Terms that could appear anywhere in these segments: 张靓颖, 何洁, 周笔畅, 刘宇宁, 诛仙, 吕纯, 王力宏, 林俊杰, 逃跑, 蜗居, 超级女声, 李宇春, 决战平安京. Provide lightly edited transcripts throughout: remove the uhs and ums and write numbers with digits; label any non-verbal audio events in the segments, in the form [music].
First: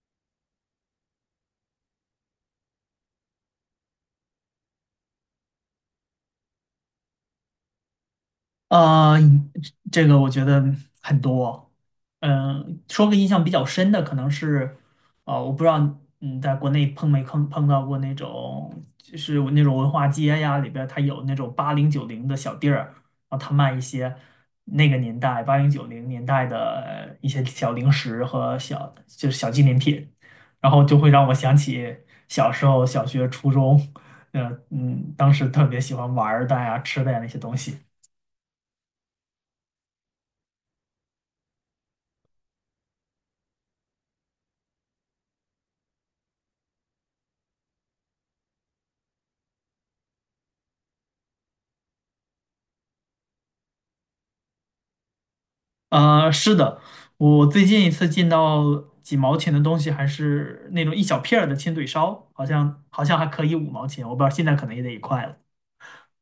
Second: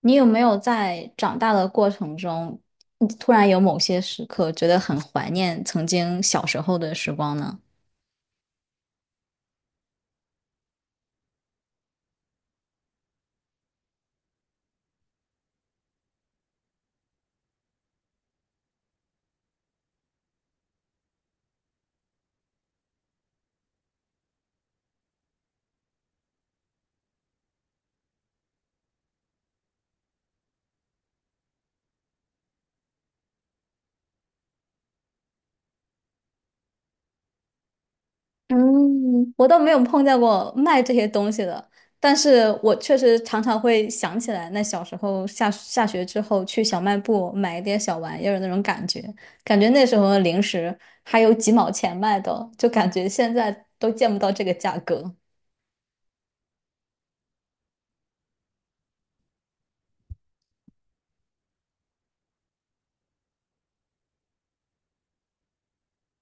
你有没有在长大的过程中，你突然有某些时刻觉得很怀念曾经小时候的时光呢？呃，这个我觉得很多。说个印象比较深的，可能是，我不知道。嗯，在国内碰没碰到过那种，就是那种文化街呀，里边儿它有那种八零九零的小店儿，然后他卖一些那个年代八零九零年代的一些小零食和小就是小纪念品，然后就会让我想起小时候小学、初中。当时特别喜欢玩儿的呀、吃的呀那些东西。嗯，我倒没有碰见过卖这些东西的，但是我确实常常会想起来，那小时候下学之后去小卖部买一点小玩意儿的那种感觉，感觉那时候的零食还有几毛钱卖的，就感觉现在都见不到这个价格。是的，我最近一次进到几毛钱的东西，还是那种一小片儿的亲嘴烧，好像还可以五毛钱，我不知道现在可能也得一块了。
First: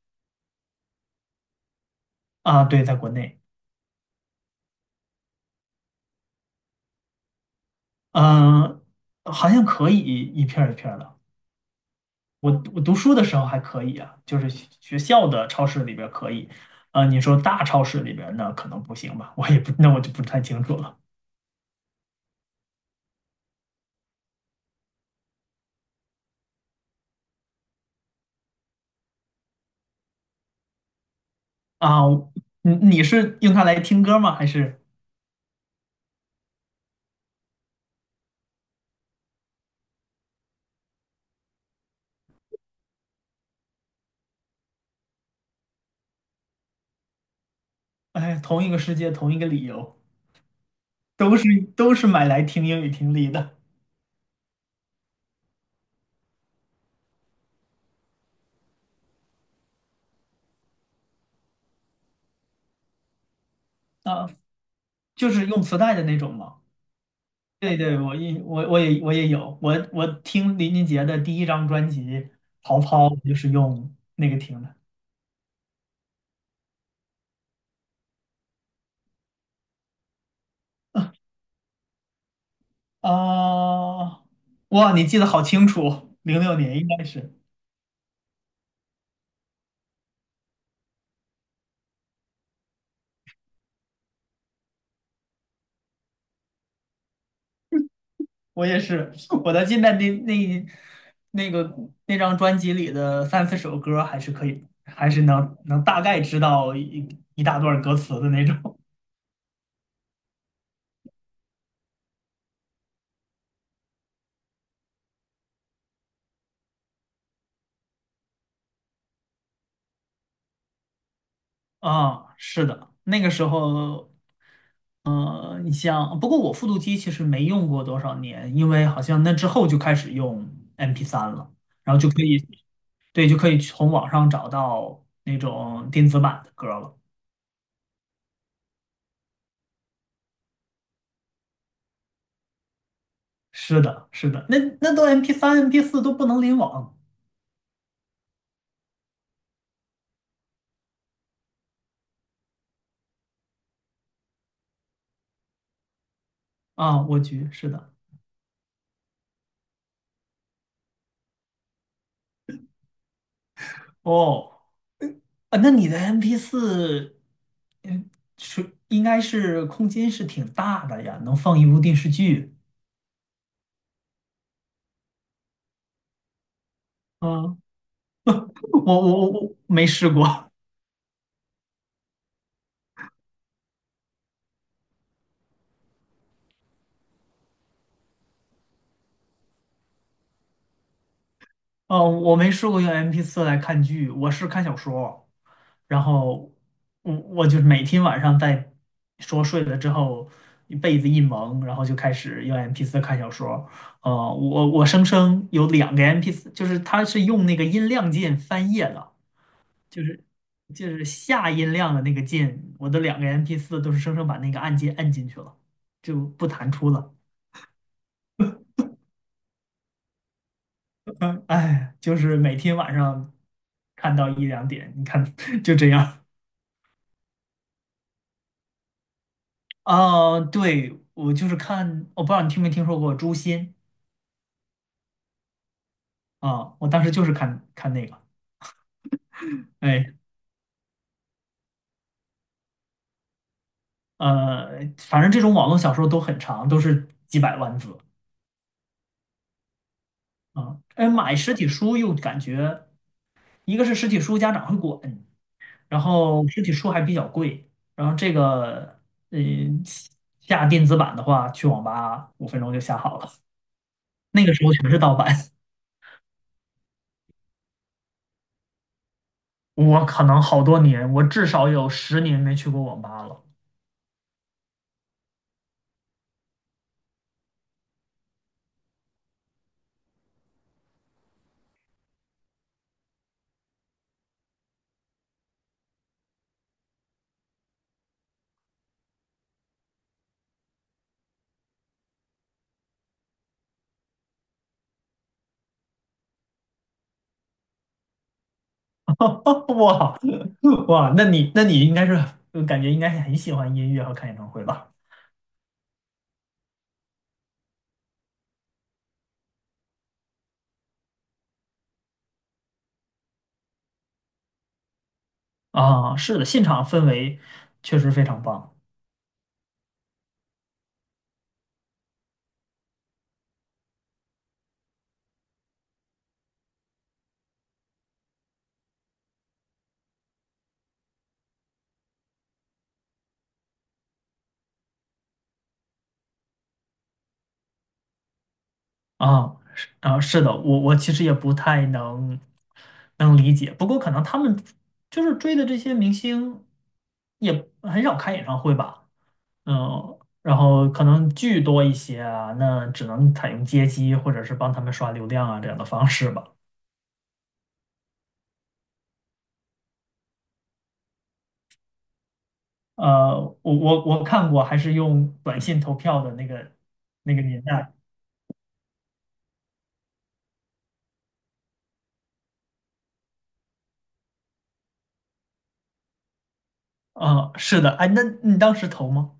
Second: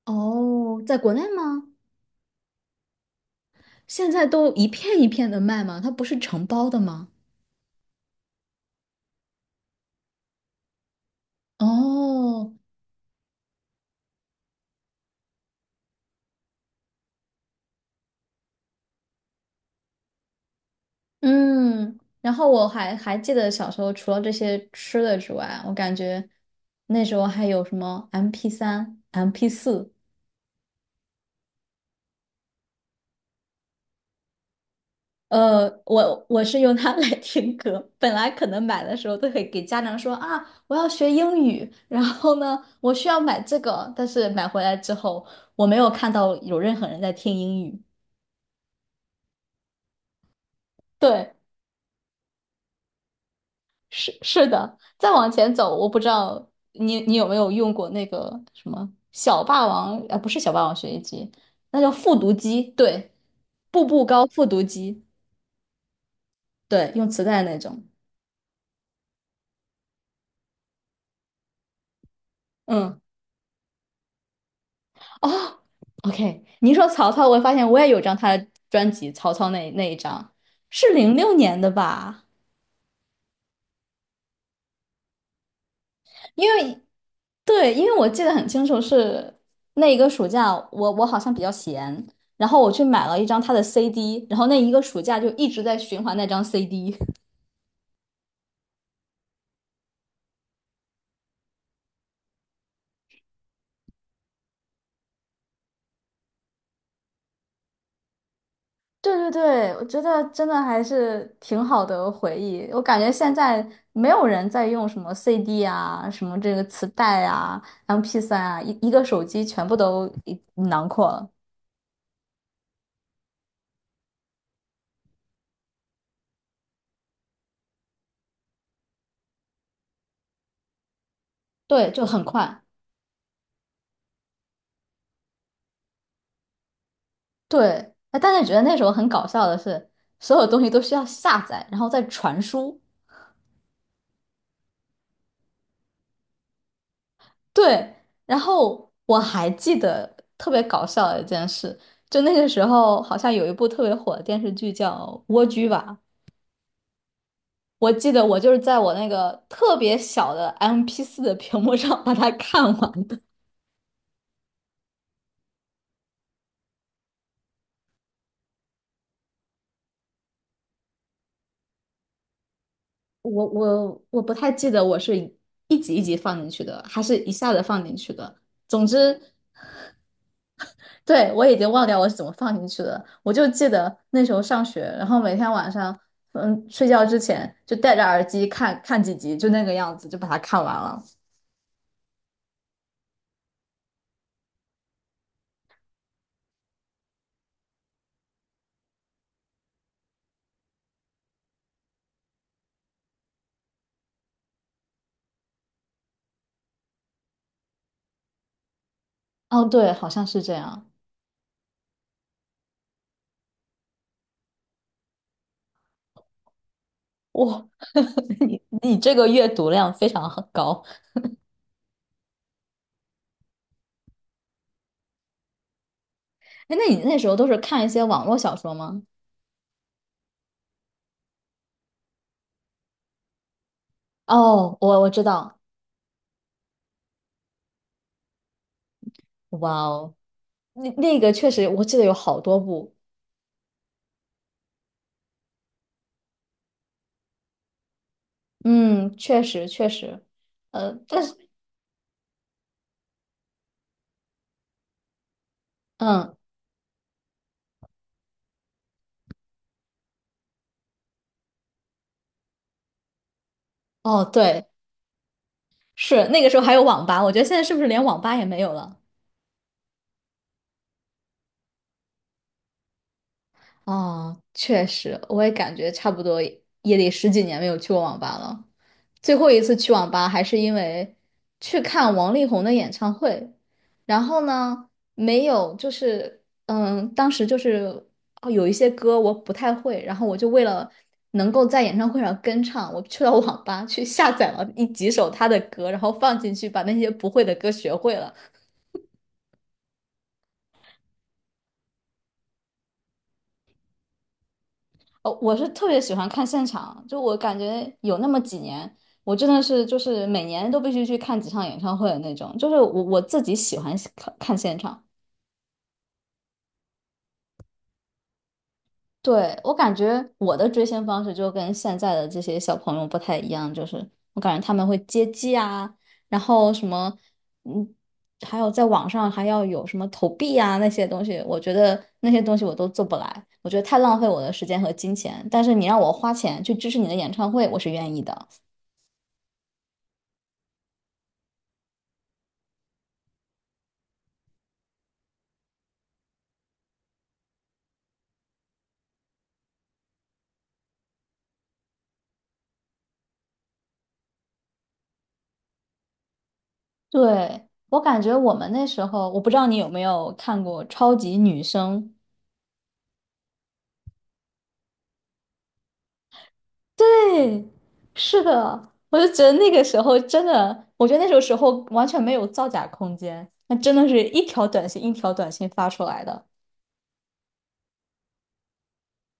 哦，在国内吗？啊，对，在国内。现在都一片一片的卖吗？它不是成包的吗？嗯、好像可以一片儿一片儿的。我哦，我读书的时候还可以啊，就是学校的超市里边儿可以。呃，你说大超市里边儿那可能不行吧，我也不，那我就不太清楚了。嗯，然后我还记得小时候，除了这些吃的之外，我感觉那时候还有什么 MP3、MP4，啊，你是用它来听歌吗？还是我是用它 [laughs] 来听歌。本来可能买的时候都会给家长说啊，我要学英语，然后呢，我需要买这个，但是买回来之后，我没有看到有任何人在听英语。哎，同一个世界，同一个理由？对，都是都是买来听英语听力的。 是的，再往前走，我不知道你有没有用过那个什么小霸王，不是小霸王学习机，那叫复读机，对，步 [laughs] 步高啊，复读机，就是用磁带的那种嘛。对，用磁带那对种，对，我也有，我听林俊杰的第一张专辑《逃嗯，跑》，我就是用那个听的。哦，OK，你一说曹操，我发现我也有张他的专辑，曹操那一张是06年的吧？啊，哇，你记得好清楚，零因六年为应该是对，因为我记得很清楚是那一个暑假，我好像比较闲，然后我去买了一张他的 CD，然后那一个暑假就一直在循环那张 CD。[laughs] 我也是。[laughs] 我的记得那那个那张专辑里的三四首歌还是可以，能大概知道一大段歌词的那种。对对对，我觉得真的还是挺好的回忆。我感觉现在没有人在用什么 CD 啊，什么这个磁带啊 MP3啊，一个手机全部都一囊括了。[laughs] 啊，是的，那个时候。你像，不过我复读机其实没用过多少年，因为好像那之后就开始用 MP3 了，对，然后就就可很以，快。对，就可以从网上找到那种电子版的歌了。对，哎，但是觉得那时候很搞笑的是，所有东西都需要下载，然后再传输。是的，是的，那那都 MP3、MP4 都不能联网。对，然后我还记得特别搞笑的一件事，就那个时候好像有一部特别火的电视剧叫《蜗居》吧，啊，我去，是我的。记得我就是在我那个特别小的 MP4的屏幕上把它看完的。哦，啊，那你的 MP4,嗯，呃是应该是空间是挺大的呀，能放一部电视剧。我不太记得我是一集一集放进去的，还是一下嗯，子放进去的。我总我之。我我没试过。对，我已经忘掉我是怎么放进去的，我就记得那时候上学，然后每天晚上，嗯，睡觉之前就戴着耳机看看几集，就那个样子，就把它看完了。哦，我没试过用 m p 四来看剧，我是看小说，然后我就是每天晚上说睡了之后，被子一蒙，然后就开始用 m p 四看小说。呃，我生生有两个 m p 四，就是它是用那个音量键翻页的，哦，对，就好是像是这就样。是下音量的那个键，我的两个 m p 四都是生生把那个按键按进去了，就不弹出了。哇，[laughs] 你这个阅读量非常很高。[laughs] 嗯，哎，就是每天晚上看到一两点，你看 [laughs] 就这样。哎，那你那时候都是看一些网络小说吗？啊，对，我就是看，我不知道你听没听说过诛仙。哦，我知道。啊，我当时就是看那个。哇哎，哦，那个确实，我记得有好多部。呃，反正这种网络小说都很长，都是几百万字嗯，确实确实。啊。哎，但是买实体书又感觉，一个是实体书家长会管，然嗯，后实体书还比较贵，然后这个，呃，下电子版的话，去网吧五分钟就下好了，哦，那个时对，候全是盗版。是那个时候还有网吧，我觉得现在是不是连网吧也没有了？[laughs] 我可能好多年，我至少有十年没去过网吧了。哦，确实，我也感觉差不多也得十几年没有去过网吧了。最后一次去网吧还是因为去看王力宏的演唱会，然后呢，没有就是当时就是哦有一些歌我不太会，然后我就为了能够在演唱会上跟唱，我去到网吧去下载了几首他的歌，然后放进去，把那些不会的歌学会了。[laughs] 哇，哇，那你应该是就感觉应该是很喜欢音乐和看演唱会吧？哦，我是特别喜欢看现场，就我感觉有那么几年，我真的是就是每年都必须去看几场演唱会的那种，就是我自己喜欢看看现场。啊，是的，现场氛围确实非常棒。对，我感觉我的追星方式就跟现在的这些小朋友不太一样，就是我感觉他们会接机啊，然后什么，嗯，还有在网上还要有什么投币啊那些东西，我觉得那些东西我都做不来，我觉得太浪费我的时间和金钱。但是你让我花钱去支持你的演唱会，我是愿意的。啊，是啊，是的，我我其实也不太能理解，不过可能他们就是追的这些明星也很少开演唱会吧。嗯，然后可能剧多一些啊，那只能采用接机或者是帮他们刷流量啊这样的方式吧。对，我感觉我们那时候，我不知道你有没有看过《超级女声》。我看过，还是用短信投票的那个那个年对，代。是的，我就觉得那个时候真的，我觉得那种时候完全没有造假空间，那真的是一条短信一条短信发出来的，啊，是的，哎，那你当时投吗？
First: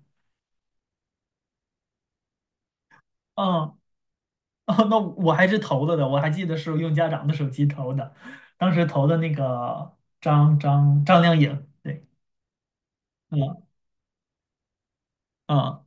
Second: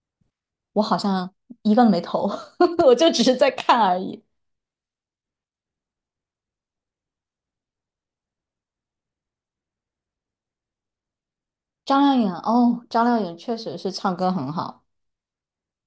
我好像一个没投，[laughs] 我就只是在啊，看而已。哦，那我还是投了的，我还记得是用家长的手机投的，当时投的那个张靓颖。张对，靓颖，哦，张靓颖确嗯实是唱歌很好，嗯，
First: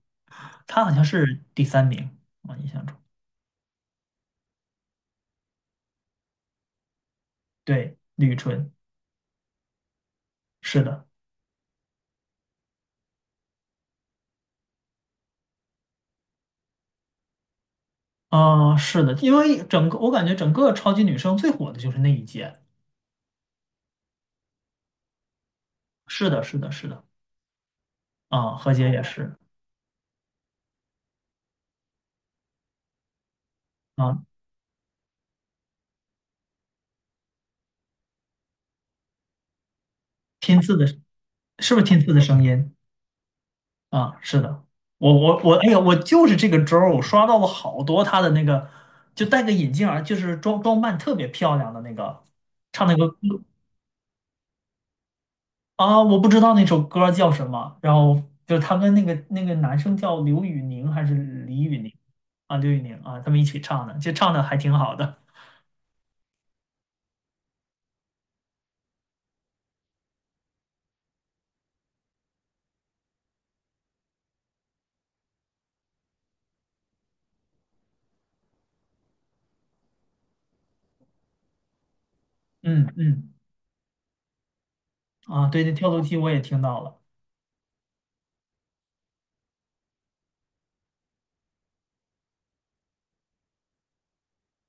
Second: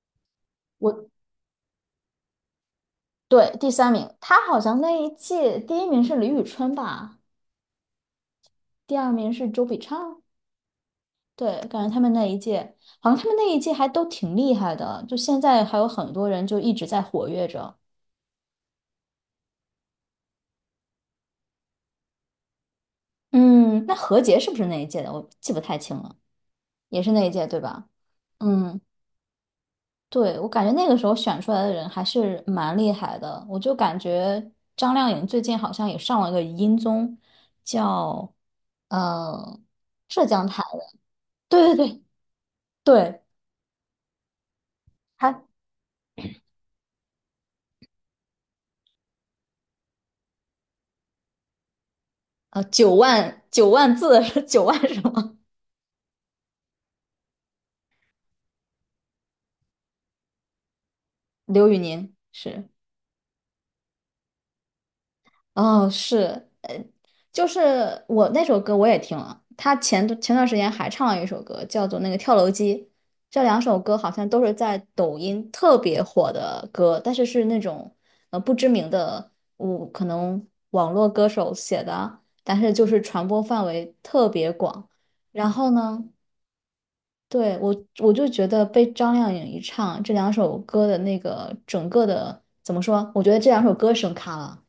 她好我像是第三名，我印象中。对第三名，她好像那一届第一名是李宇春吧，对，吕纯。第二名是周笔畅。是的。对，感觉他们那一届，好像他们那一届还都挺厉害的，就现在还有很多人就一直在活跃着。啊，是的，因为我感觉整个超级女声最火的就是那一届。嗯，那何洁是不是那一届的？我记不太清了，是的，是的，是也的。是那一届，对吧？啊，何嗯，洁也是。对，我感觉那个时候选出来的人还是蛮厉害的。我就感啊，觉张靓颖最近好像也上了个音综，叫呃浙江拼台字的，的。是对对不是天对赐的声音？对，啊？是的，我我她我，哎呀，我就是这个周儿我刷到了好多他的那个，就戴个眼镜儿，就是装扮特别漂亮的那个，唱九那个歌。万九万字 [laughs] 是九万什么？啊，我不知道那首歌叫什么，然后就是他跟那个男生叫刘宇宁还是李刘宇宇宁？宁啊？是。刘宇宁啊，他们一起唱的，就唱的还挺好的。哦，是，就是我那首歌我也听了，他前段时间还唱了一首歌，叫做那个《跳楼机》，这两首歌好像都是在抖音特别火的歌，但是是那种不知名的，我可能网络歌手写的，但是就嗯是传嗯，播范围特别广。啊，然对，后那跳楼呢，机我也听到了。对，就觉得被张靓颖一唱，这两首歌的那个整个的怎么说？我觉得这两首歌声卡了。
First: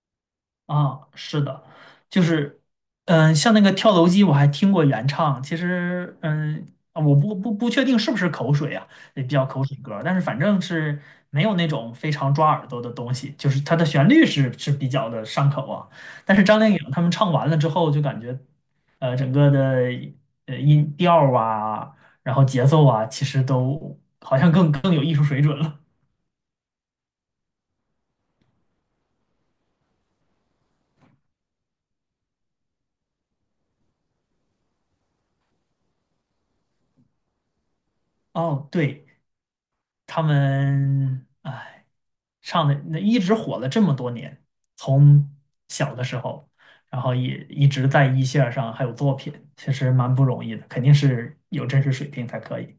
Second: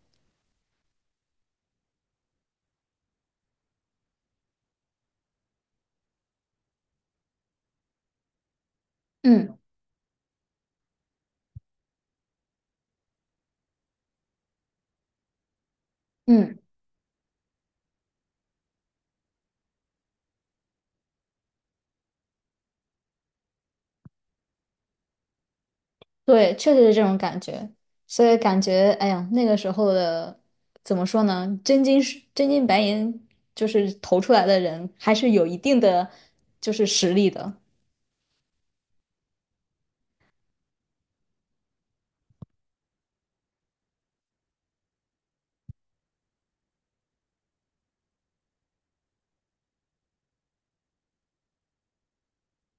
啊，是的，就是，嗯，像那个跳楼机，我还听过原唱。其实，嗯，啊，我不确定是不是口水啊，也比较嗯口水歌儿，但是反正是没有那种非常抓耳朵的东西，就是它的旋律是比较的上口啊。但是嗯。张靓颖他们唱完了之后，就感觉，呃，整个的呃音调儿啊，然后节奏啊，其实都好像更有艺术水准了。对，确实是这种感觉，所以感觉，哎呀，那个时候的怎么说呢？真金是真金白银，就是投出来的人，还是有一定的就是实力的。哦，对。他们哎唱的那一直火了这么多年，从小的时候，然后也一直在一线儿上还有作品，其实蛮不容易的，肯定是有真实水平才可以。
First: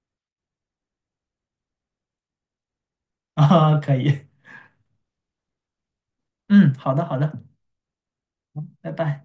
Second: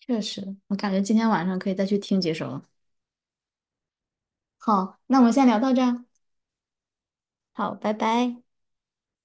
确实，我感觉今天晚上可以再去听几首了。[laughs] 啊，可以，好，那我们先聊到这儿。嗯，好的好的，好，拜拜。拜拜。